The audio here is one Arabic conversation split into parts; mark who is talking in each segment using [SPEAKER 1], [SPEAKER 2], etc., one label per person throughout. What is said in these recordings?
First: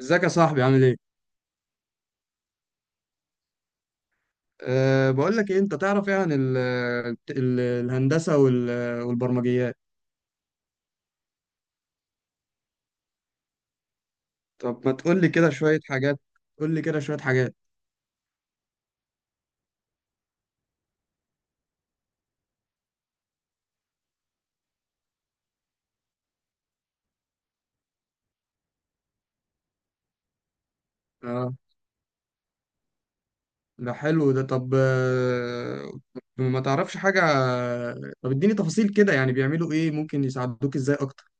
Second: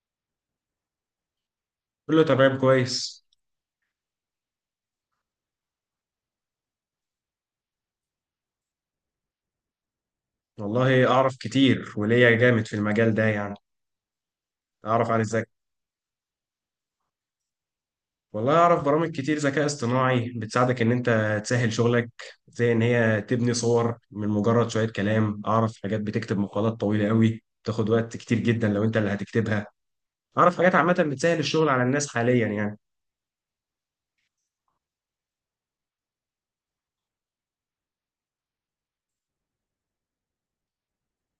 [SPEAKER 1] ازيك يا صاحبي عامل ايه؟
[SPEAKER 2] كله تمام كويس.
[SPEAKER 1] بقول لك ايه، انت تعرف ايه عن ال الهندسة والبرمجيات؟
[SPEAKER 2] والله اعرف كتير وليا جامد في المجال ده يعني.
[SPEAKER 1] طب ما
[SPEAKER 2] اعرف عن
[SPEAKER 1] تقول لي
[SPEAKER 2] الذكاء.
[SPEAKER 1] كده شوية حاجات. قول لي كده شوية حاجات.
[SPEAKER 2] والله اعرف برامج كتير ذكاء اصطناعي بتساعدك ان انت تسهل شغلك، زي ان هي تبني صور من مجرد شوية كلام. اعرف حاجات بتكتب مقالات طويلة قوي بتاخد وقت كتير جدا لو انت اللي هتكتبها. اعرف حاجات عامة بتسهل
[SPEAKER 1] اه،
[SPEAKER 2] الشغل على الناس حاليا يعني.
[SPEAKER 1] ده حلو ده. طب ما تعرفش حاجة. طب اديني تفاصيل كده، يعني بيعملوا ايه، ممكن يساعدوك ازاي اكتر؟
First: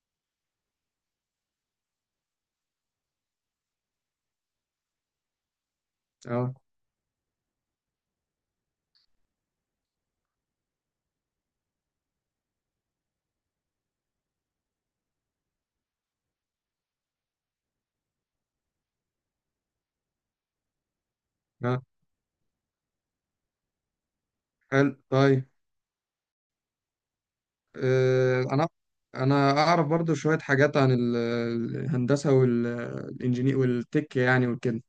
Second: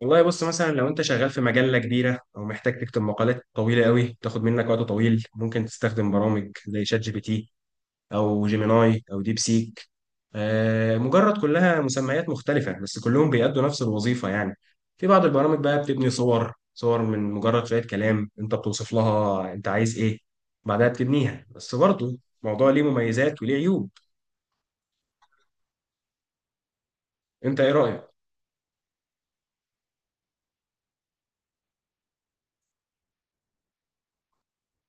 [SPEAKER 2] والله بص، مثلا لو انت شغال في مجلة كبيرة او محتاج تكتب مقالات طويلة قوي تاخد منك وقت طويل ممكن تستخدم برامج
[SPEAKER 1] اه
[SPEAKER 2] زي شات جي بي تي او جيميناي او ديب سيك. مجرد كلها مسميات مختلفة بس كلهم بيأدوا نفس الوظيفة يعني. في بعض البرامج بقى بتبني صور من مجرد شوية كلام انت بتوصف لها انت عايز ايه، بعدها بتبنيها. بس
[SPEAKER 1] اه.
[SPEAKER 2] برضه الموضوع ليه مميزات وليه عيوب.
[SPEAKER 1] حلو طيب.
[SPEAKER 2] انت ايه رأيك؟
[SPEAKER 1] أه انا انا اعرف برضو شوية حاجات عن الهندسة والانجينير والتك يعني وكده.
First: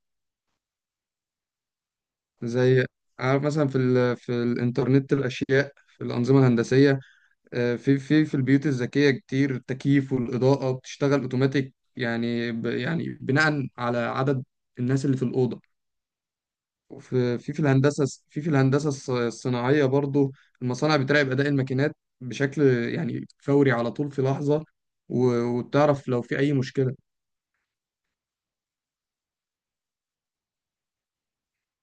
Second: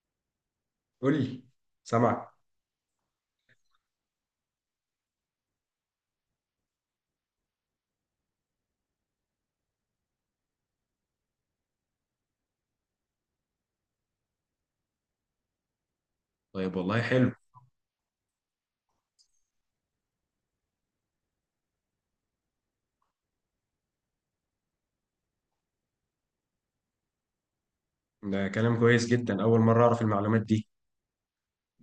[SPEAKER 2] قول لي، سامعك.
[SPEAKER 1] زي، عارف مثلا في في الانترنت الاشياء، في الانظمه الهندسيه. في البيوت الذكيه، كتير التكييف والاضاءه بتشتغل اوتوماتيك، يعني يعني بناء على عدد الناس اللي في الاوضه.
[SPEAKER 2] طيب والله حلو.
[SPEAKER 1] وفي في الهندسه، في الهندسه الصناعيه برضو، المصانع بتراقب اداء الماكينات بشكل يعني فوري، على طول في لحظه، وتعرف لو في اي مشكله.
[SPEAKER 2] ده كلام كويس جدا، اول مرة اعرف المعلومات دي.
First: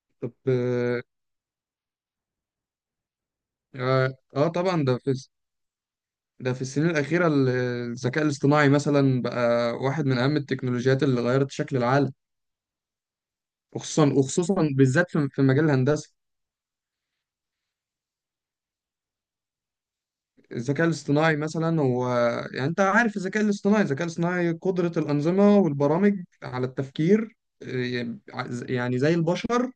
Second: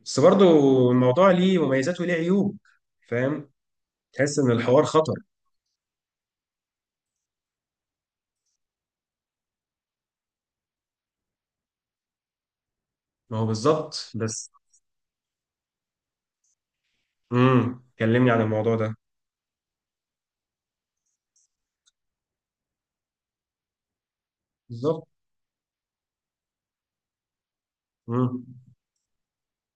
[SPEAKER 2] بس
[SPEAKER 1] طب
[SPEAKER 2] برضه
[SPEAKER 1] اه.
[SPEAKER 2] الموضوع ليه مميزات وليه عيوب. فاهم، تحس ان الحوار
[SPEAKER 1] طبعا ده في،
[SPEAKER 2] خطر.
[SPEAKER 1] ده في السنين الأخيرة الذكاء الاصطناعي مثلا بقى واحد من أهم التكنولوجيات اللي غيرت شكل العالم.
[SPEAKER 2] ما هو بالظبط
[SPEAKER 1] وخصوصا
[SPEAKER 2] بس.
[SPEAKER 1] وخصوصا بالذات في مجال الهندسة.
[SPEAKER 2] كلمني عن الموضوع ده.
[SPEAKER 1] الذكاء الاصطناعي مثلا هو، يعني أنت عارف الذكاء الاصطناعي، الذكاء الاصطناعي قدرة
[SPEAKER 2] بالظبط.
[SPEAKER 1] الأنظمة والبرامج على التفكير، إيه،
[SPEAKER 2] امم.
[SPEAKER 1] يعني زي البشر.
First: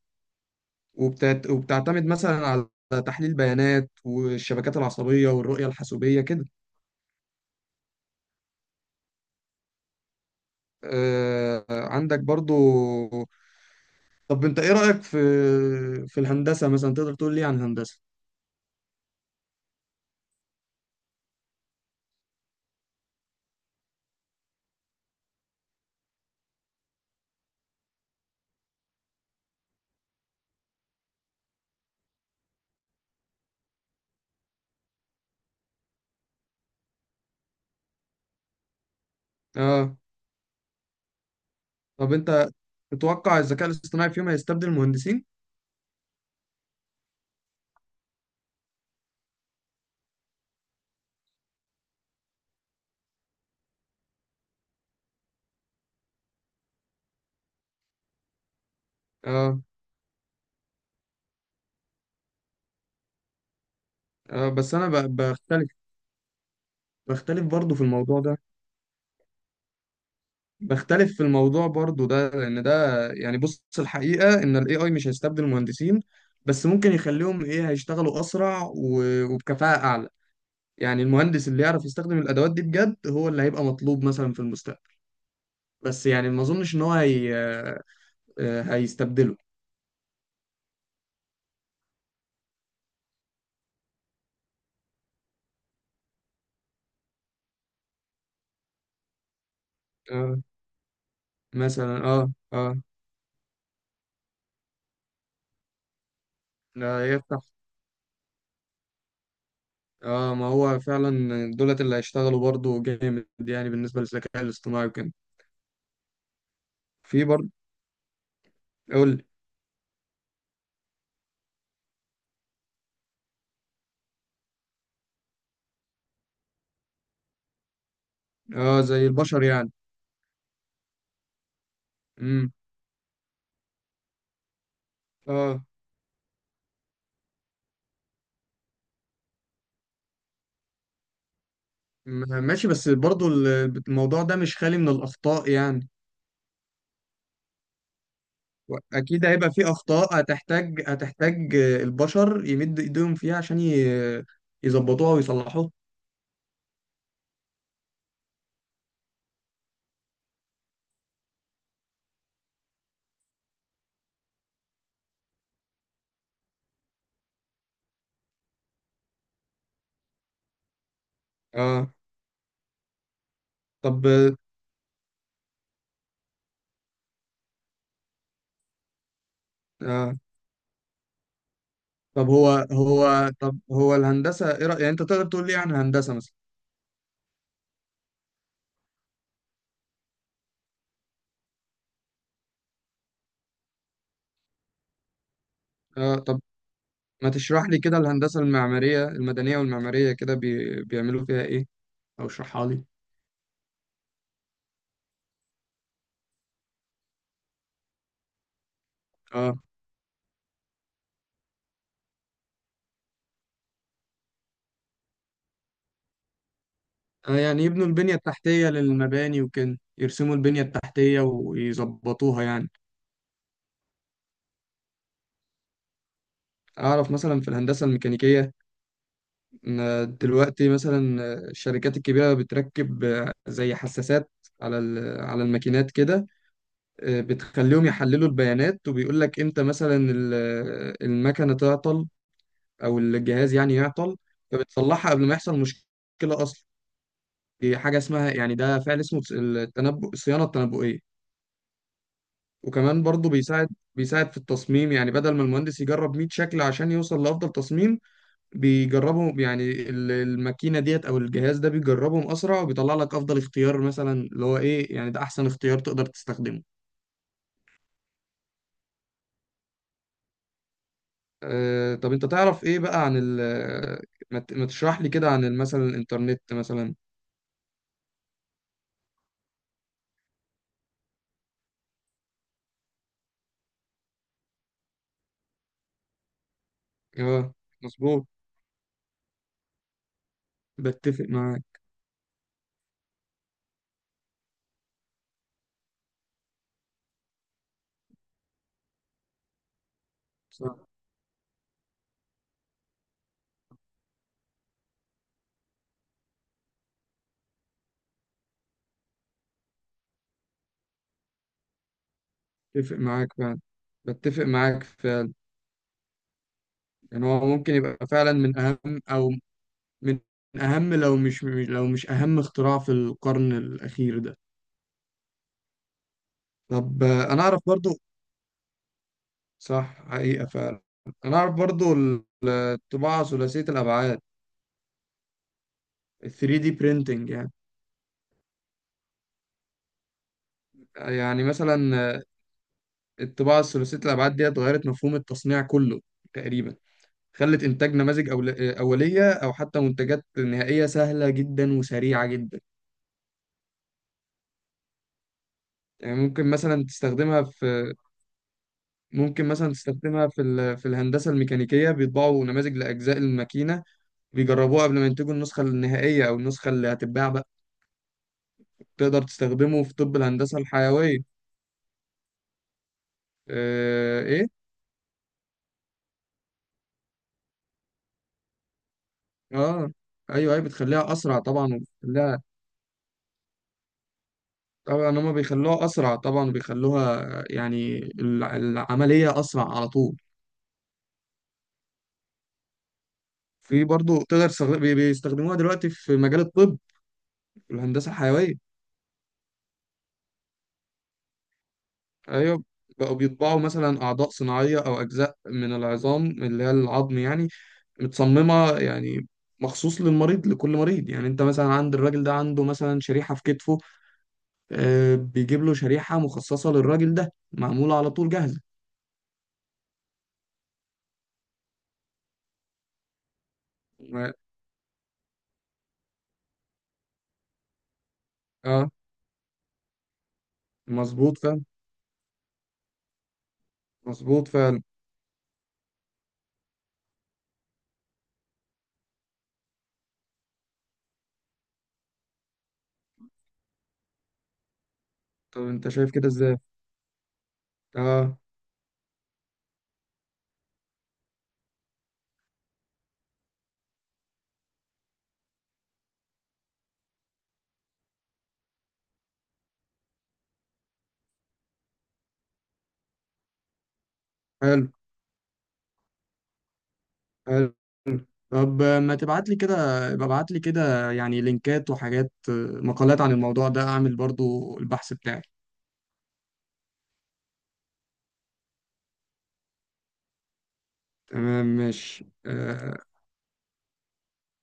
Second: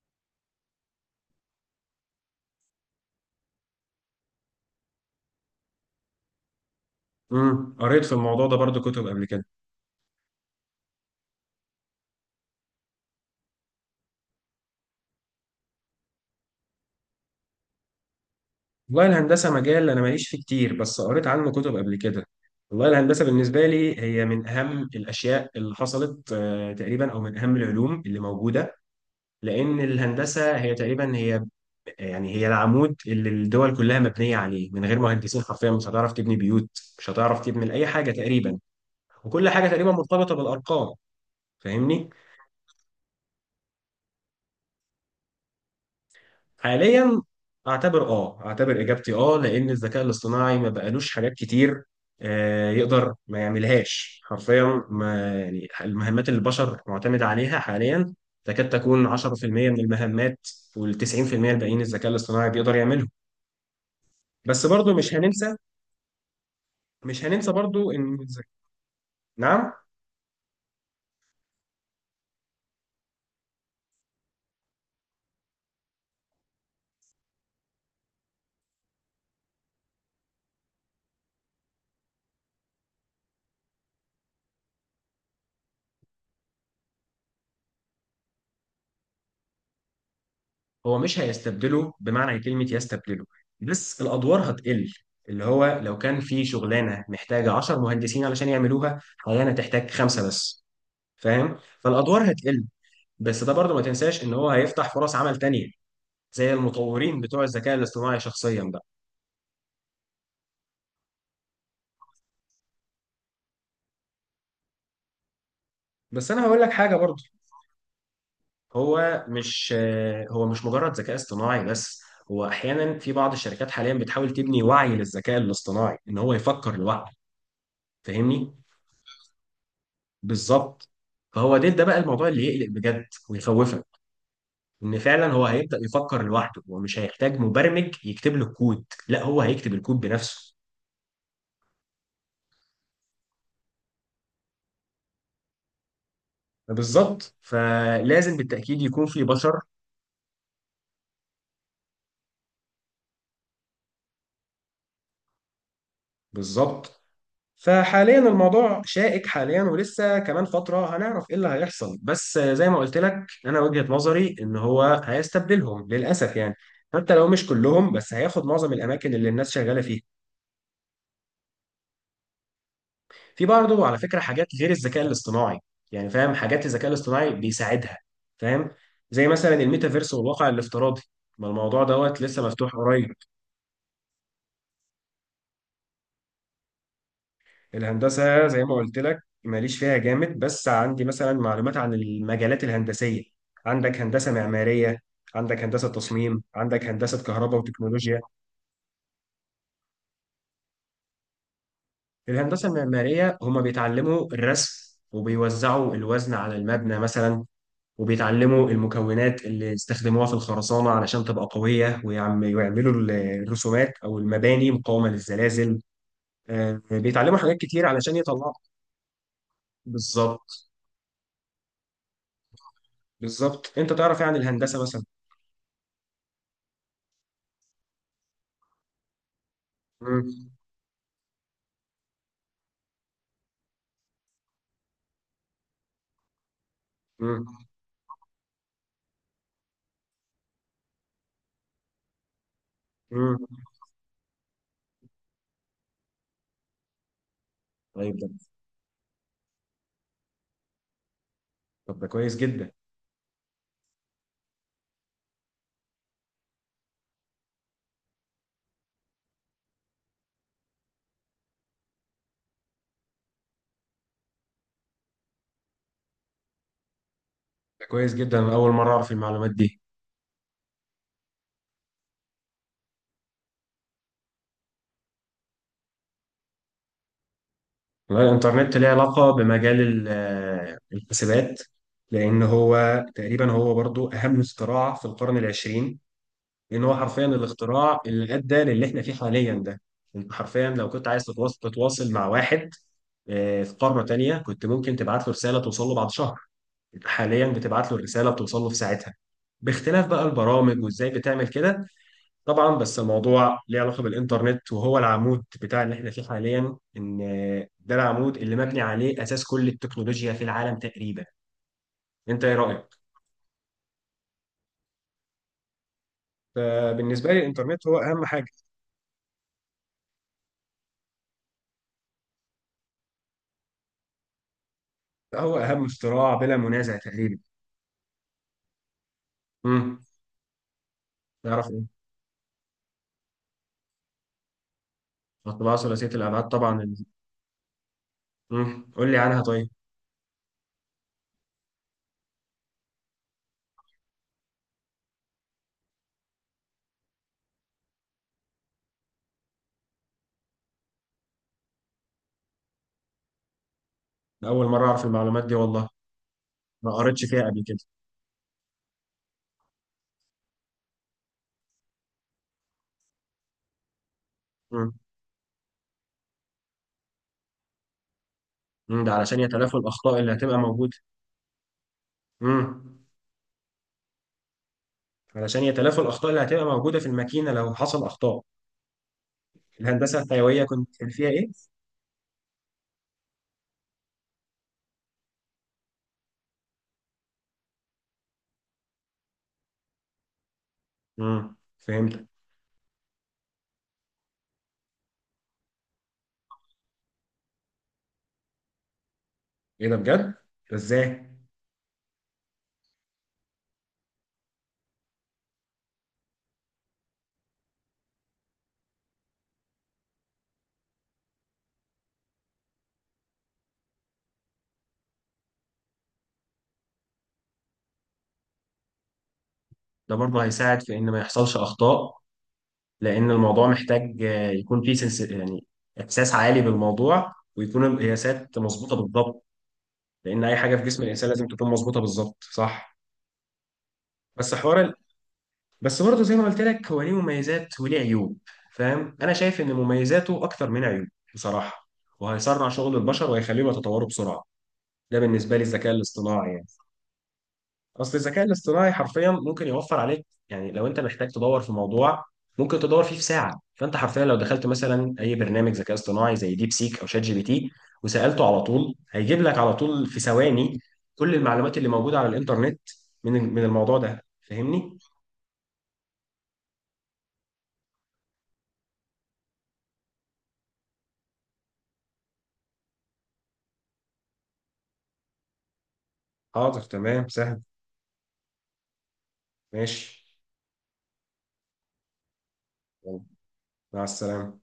[SPEAKER 1] وبتعتمد مثلا على تحليل بيانات والشبكات العصبية والرؤية الحاسوبية كده.
[SPEAKER 2] قريت في الموضوع ده برضو كتب قبل كده.
[SPEAKER 1] عندك برضو. طب انت ايه رأيك في، في الهندسة مثلا، تقدر تقول لي عن الهندسة؟
[SPEAKER 2] والله الهندسه مجال انا ماليش فيه كتير بس قريت عنه كتب قبل كده. والله الهندسه بالنسبه لي هي من اهم الاشياء اللي حصلت تقريبا، او من اهم العلوم اللي موجوده. لان الهندسه هي تقريبا يعني هي العمود اللي الدول كلها مبنيه عليه. من غير مهندسين حرفيا مش هتعرف تبني بيوت، مش هتعرف تبني اي حاجه تقريبا، وكل حاجه تقريبا
[SPEAKER 1] اه،
[SPEAKER 2] مرتبطه بالارقام. فاهمني.
[SPEAKER 1] طب انت تتوقع الذكاء الاصطناعي في يوم هيستبدل المهندسين؟
[SPEAKER 2] حاليا، اعتبر اجابتي لان الذكاء الاصطناعي ما بقالوش حاجات كتير. يقدر ما يعملهاش حرفيا، ما يعني المهمات اللي البشر معتمد عليها حاليا تكاد تكون
[SPEAKER 1] اه
[SPEAKER 2] 10% من المهمات، وال 90% الباقيين الذكاء الاصطناعي بيقدر يعملهم.
[SPEAKER 1] اه
[SPEAKER 2] بس
[SPEAKER 1] بس انا
[SPEAKER 2] برضو مش هننسى،
[SPEAKER 1] بختلف.
[SPEAKER 2] مش
[SPEAKER 1] بختلف
[SPEAKER 2] هننسى
[SPEAKER 1] برضو في
[SPEAKER 2] برضو ان
[SPEAKER 1] الموضوع ده.
[SPEAKER 2] الذ-. نعم.
[SPEAKER 1] بختلف في الموضوع برضو ده، لان ده يعني، بص الحقيقة ان الاي اي مش هيستبدل المهندسين، بس ممكن يخليهم ايه، هيشتغلوا اسرع وبكفاءة اعلى. يعني المهندس اللي يعرف يستخدم الادوات دي بجد هو اللي هيبقى مطلوب مثلا في المستقبل، بس يعني ما اظنش ان هو هيستبدله.
[SPEAKER 2] هو مش هيستبدله بمعنى كلمة يستبدله، بس الأدوار هتقل. اللي هو لو كان في شغلانة محتاجة 10 مهندسين علشان يعملوها حاليا، هتحتاج خمسة بس. فاهم،
[SPEAKER 1] مثلا
[SPEAKER 2] فالأدوار
[SPEAKER 1] اه
[SPEAKER 2] هتقل.
[SPEAKER 1] اه.
[SPEAKER 2] بس ده برضه ما تنساش إن هو هيفتح فرص عمل تانية، زي
[SPEAKER 1] لا
[SPEAKER 2] المطورين
[SPEAKER 1] يفتح.
[SPEAKER 2] بتوع الذكاء الاصطناعي شخصيا بقى.
[SPEAKER 1] اه، ما هو فعلا، دولت اللي هيشتغلوا برضه جامد يعني بالنسبة للذكاء الاصطناعي وكده.
[SPEAKER 2] بس أنا هقول لك حاجة برضه.
[SPEAKER 1] في برضه. قول
[SPEAKER 2] هو
[SPEAKER 1] لي.
[SPEAKER 2] مش هو مش مجرد ذكاء اصطناعي بس. هو أحيانا في بعض الشركات حاليا بتحاول تبني وعي للذكاء الاصطناعي إن هو يفكر لوحده. فاهمني.
[SPEAKER 1] اه، زي البشر يعني.
[SPEAKER 2] بالظبط. فهو ده بقى الموضوع اللي
[SPEAKER 1] امم.
[SPEAKER 2] يقلق بجد ويخوفك. ان فعلا هو
[SPEAKER 1] اه،
[SPEAKER 2] هيبدأ يفكر لوحده، هو مش هيحتاج مبرمج يكتب له الكود، لا هو هيكتب الكود بنفسه.
[SPEAKER 1] ماشي، بس برضه الموضوع ده مش خالي من الأخطاء يعني.
[SPEAKER 2] بالظبط، فلازم بالتأكيد يكون في
[SPEAKER 1] أكيد هيبقى
[SPEAKER 2] بشر.
[SPEAKER 1] في أخطاء، هتحتاج هتحتاج البشر يمدوا إيديهم فيها عشان يظبطوها ويصلحوها.
[SPEAKER 2] بالظبط. فحاليا الموضوع شائك حاليا، ولسه كمان فترة هنعرف ايه اللي هيحصل. بس زي ما قلت لك انا وجهة نظري ان هو هيستبدلهم للأسف يعني. حتى لو مش كلهم بس هياخد معظم الأماكن اللي الناس شغالة فيها.
[SPEAKER 1] اه.
[SPEAKER 2] في برضه على
[SPEAKER 1] طب
[SPEAKER 2] فكرة حاجات غير الذكاء الاصطناعي، يعني فاهم حاجات الذكاء الاصطناعي بيساعدها. فاهم، زي مثلا الميتافيرس
[SPEAKER 1] آه.
[SPEAKER 2] والواقع الافتراضي. ما الموضوع دوت
[SPEAKER 1] طب
[SPEAKER 2] لسه
[SPEAKER 1] هو
[SPEAKER 2] مفتوح قريب.
[SPEAKER 1] هو طب هو الهندسة إيه رأيك، يعني أنت تقدر تقول لي عن هندسة مثلا؟
[SPEAKER 2] الهندسة زي ما قلت لك ماليش فيها جامد، بس عندي مثلا معلومات عن المجالات الهندسية. عندك هندسة معمارية، عندك هندسة
[SPEAKER 1] اه، طب
[SPEAKER 2] تصميم، عندك هندسة
[SPEAKER 1] ما
[SPEAKER 2] كهرباء
[SPEAKER 1] تشرح لي كده
[SPEAKER 2] وتكنولوجيا.
[SPEAKER 1] الهندسة المعمارية المدنية والمعمارية كده بيعملوا فيها إيه، او اشرحها
[SPEAKER 2] الهندسة
[SPEAKER 1] لي.
[SPEAKER 2] المعمارية هما بيتعلموا الرسم، وبيوزعوا الوزن على المبنى مثلا. وبيتعلموا المكونات
[SPEAKER 1] آه.
[SPEAKER 2] اللي استخدموها في الخرسانة علشان تبقى قوية، ويعملوا الرسومات أو المباني مقاومة للزلازل.
[SPEAKER 1] آه،
[SPEAKER 2] بيتعلموا حاجات
[SPEAKER 1] يعني
[SPEAKER 2] كتير
[SPEAKER 1] يبنوا البنية
[SPEAKER 2] علشان يطلعوا.
[SPEAKER 1] التحتية للمباني وكده، يرسموا البنية
[SPEAKER 2] بالظبط.
[SPEAKER 1] التحتية ويظبطوها يعني.
[SPEAKER 2] بالظبط، أنت تعرف يعني الهندسة مثلا.
[SPEAKER 1] أعرف مثلا في الهندسة الميكانيكية، إن
[SPEAKER 2] مم.
[SPEAKER 1] دلوقتي مثلا الشركات الكبيرة بتركب زي حساسات على على الماكينات كده.
[SPEAKER 2] مم.
[SPEAKER 1] بتخليهم يحللوا البيانات، وبيقول لك إمتى مثلا المكنة تعطل أو
[SPEAKER 2] مم.
[SPEAKER 1] الجهاز يعني يعطل، فبتصلحها قبل ما يحصل مشكلة أصلا. في حاجة
[SPEAKER 2] طيب ده.
[SPEAKER 1] اسمها يعني، ده فعل اسمه التنبؤ، الصيانة التنبؤية.
[SPEAKER 2] طب ده كويس جدا.
[SPEAKER 1] وكمان برضه بيساعد، بيساعد في التصميم. يعني بدل ما المهندس يجرب 100 شكل عشان يوصل لأفضل تصميم بيجربهم يعني، الماكينة ديت أو الجهاز ده بيجربهم أسرع، وبيطلع لك أفضل اختيار، مثلا اللي هو إيه، يعني ده أحسن اختيار تقدر تستخدمه.
[SPEAKER 2] ده كويس جدا، أنا أول مرة أعرف المعلومات دي.
[SPEAKER 1] أه، طب أنت تعرف إيه بقى عن ال، ما تشرح لي كده عن مثلا الإنترنت مثلا.
[SPEAKER 2] والله الإنترنت ليه علاقة بمجال الحسابات. لأن هو تقريبا برضو أهم اختراع في القرن العشرين. لان هو حرفيا
[SPEAKER 1] أه،
[SPEAKER 2] الاختراع
[SPEAKER 1] مظبوط.
[SPEAKER 2] اللي ادى للي احنا فيه حاليا ده. انت حرفيا لو كنت عايز
[SPEAKER 1] بتفق
[SPEAKER 2] تتواصل
[SPEAKER 1] معاك.
[SPEAKER 2] تتواصل مع واحد في قاره تانيه، كنت ممكن تبعت له رساله توصل له بعد شهر. انت حاليا بتبعت له الرساله بتوصل له في ساعتها، باختلاف بقى البرامج
[SPEAKER 1] صح.
[SPEAKER 2] وازاي بتعمل كده. طبعا بس الموضوع ليه علاقه بالانترنت وهو العمود بتاع اللي احنا فيه حاليا، ان ده العمود اللي مبني عليه اساس كل التكنولوجيا في العالم تقريبا. انت ايه
[SPEAKER 1] بتفق
[SPEAKER 2] رايك؟
[SPEAKER 1] معاك فعلا. بتفق معاك فعلا. يعني
[SPEAKER 2] فبالنسبه لي
[SPEAKER 1] هو ممكن
[SPEAKER 2] الانترنت هو
[SPEAKER 1] يبقى
[SPEAKER 2] اهم
[SPEAKER 1] فعلا
[SPEAKER 2] حاجه،
[SPEAKER 1] من أهم، أو من أهم، لو مش لو مش أهم اختراع في القرن الأخير ده.
[SPEAKER 2] هو اهم اختراع بلا منازع
[SPEAKER 1] طب
[SPEAKER 2] تقريبا.
[SPEAKER 1] أنا أعرف برضو.
[SPEAKER 2] مم.
[SPEAKER 1] صح، حقيقة فعلا. أنا أعرف
[SPEAKER 2] نعرف
[SPEAKER 1] برضو
[SPEAKER 2] ايه.
[SPEAKER 1] الطباعة ثلاثية الأبعاد،
[SPEAKER 2] الطباعة ثلاثية
[SPEAKER 1] ال
[SPEAKER 2] الأبعاد
[SPEAKER 1] 3D
[SPEAKER 2] طبعا ال-.
[SPEAKER 1] printing يعني.
[SPEAKER 2] مم. قول لي عنها طيب.
[SPEAKER 1] يعني مثلا الطباعة الثلاثية الأبعاد دي اتغيرت مفهوم التصنيع كله تقريبا. خلت إنتاج نماذج أولية أو حتى منتجات نهائية سهلة جدا وسريعة جدا.
[SPEAKER 2] أنا أول مرة أعرف المعلومات دي والله،
[SPEAKER 1] يعني ممكن مثلا
[SPEAKER 2] ما قريتش
[SPEAKER 1] تستخدمها
[SPEAKER 2] فيها قبل كده.
[SPEAKER 1] في، ممكن مثلا تستخدمها في في الهندسة الميكانيكية، بيطبعوا نماذج لأجزاء الماكينة، بيجربوها
[SPEAKER 2] مم.
[SPEAKER 1] قبل ما ينتجوا النسخة النهائية أو النسخة اللي هتتباع بقى.
[SPEAKER 2] مم. ده
[SPEAKER 1] تقدر
[SPEAKER 2] علشان يتلافوا
[SPEAKER 1] تستخدمه في، طب
[SPEAKER 2] الأخطاء اللي هتبقى
[SPEAKER 1] الهندسة
[SPEAKER 2] موجودة.
[SPEAKER 1] الحيوية.
[SPEAKER 2] مم.
[SPEAKER 1] آه إيه؟
[SPEAKER 2] علشان يتلافوا الأخطاء اللي هتبقى موجودة في الماكينة لو حصل أخطاء.
[SPEAKER 1] آه،
[SPEAKER 2] الهندسة
[SPEAKER 1] أيوه
[SPEAKER 2] الحيوية
[SPEAKER 1] أيوه،
[SPEAKER 2] كان
[SPEAKER 1] بتخليها
[SPEAKER 2] فيها
[SPEAKER 1] أسرع
[SPEAKER 2] إيه؟
[SPEAKER 1] طبعا، وبتخليها، طبعا هما بيخلوها أسرع طبعا، وبيخلوها يعني العملية أسرع على طول.
[SPEAKER 2] مم. فهمت.
[SPEAKER 1] في برضه تقدر تستخدم بيستخدموها دلوقتي في مجال الطب، في الهندسة الحيوية.
[SPEAKER 2] إيه ده بجد؟ ده إزاي؟
[SPEAKER 1] ايوه، بقوا بيطبعوا مثلا اعضاء صناعيه او اجزاء من العظام اللي هي العظم يعني، متصممه يعني مخصوص للمريض، لكل مريض يعني، انت مثلا عند الراجل ده عنده مثلا شريحه في كتفه، آه بيجيب له شريحه مخصصه للراجل ده، معموله على طول جاهزه.
[SPEAKER 2] ده برضه هيساعد في إن ما يحصلش أخطاء، لأن الموضوع محتاج
[SPEAKER 1] ما-
[SPEAKER 2] يكون فيه سنس يعني إحساس عالي بالموضوع، ويكون القياسات
[SPEAKER 1] اه،
[SPEAKER 2] مظبوطة بالضبط. لان اي حاجه في جسم الانسان
[SPEAKER 1] مظبوط
[SPEAKER 2] لازم
[SPEAKER 1] فعلا.
[SPEAKER 2] تكون مظبوطه بالظبط صح.
[SPEAKER 1] مظبوط
[SPEAKER 2] بس حوار
[SPEAKER 1] فعلا.
[SPEAKER 2] ال-. بس برضه زي ما قلت لك هو ليه مميزات وليه عيوب. فاهم، انا شايف ان مميزاته اكتر من عيوب بصراحه. وهيسرع شغل البشر وهيخليهم يتطوروا بسرعه، ده بالنسبه
[SPEAKER 1] طب
[SPEAKER 2] لي
[SPEAKER 1] انت
[SPEAKER 2] الذكاء
[SPEAKER 1] شايف كده
[SPEAKER 2] الاصطناعي
[SPEAKER 1] ازاي؟
[SPEAKER 2] يعني. اصل
[SPEAKER 1] اه،
[SPEAKER 2] الذكاء الاصطناعي حرفيا ممكن يوفر عليك، يعني لو انت محتاج تدور في موضوع ممكن تدور فيه في ساعه. فانت حرفيا لو دخلت مثلا اي برنامج ذكاء اصطناعي زي ديب سيك او شات جي بي تي وسالته على طول، هيجيب لك على طول في ثواني كل المعلومات اللي موجوده على الانترنت من الموضوع ده.
[SPEAKER 1] حلو.
[SPEAKER 2] فاهمني؟
[SPEAKER 1] حلو. طب ما تبعت لي كده، ابعت لي كده يعني لينكات وحاجات، مقالات عن الموضوع ده، اعمل برضو البحث بتاعي.
[SPEAKER 2] حاضر تمام سهل. ماشي.
[SPEAKER 1] تمام ماشي
[SPEAKER 2] يلا، مع السلامه.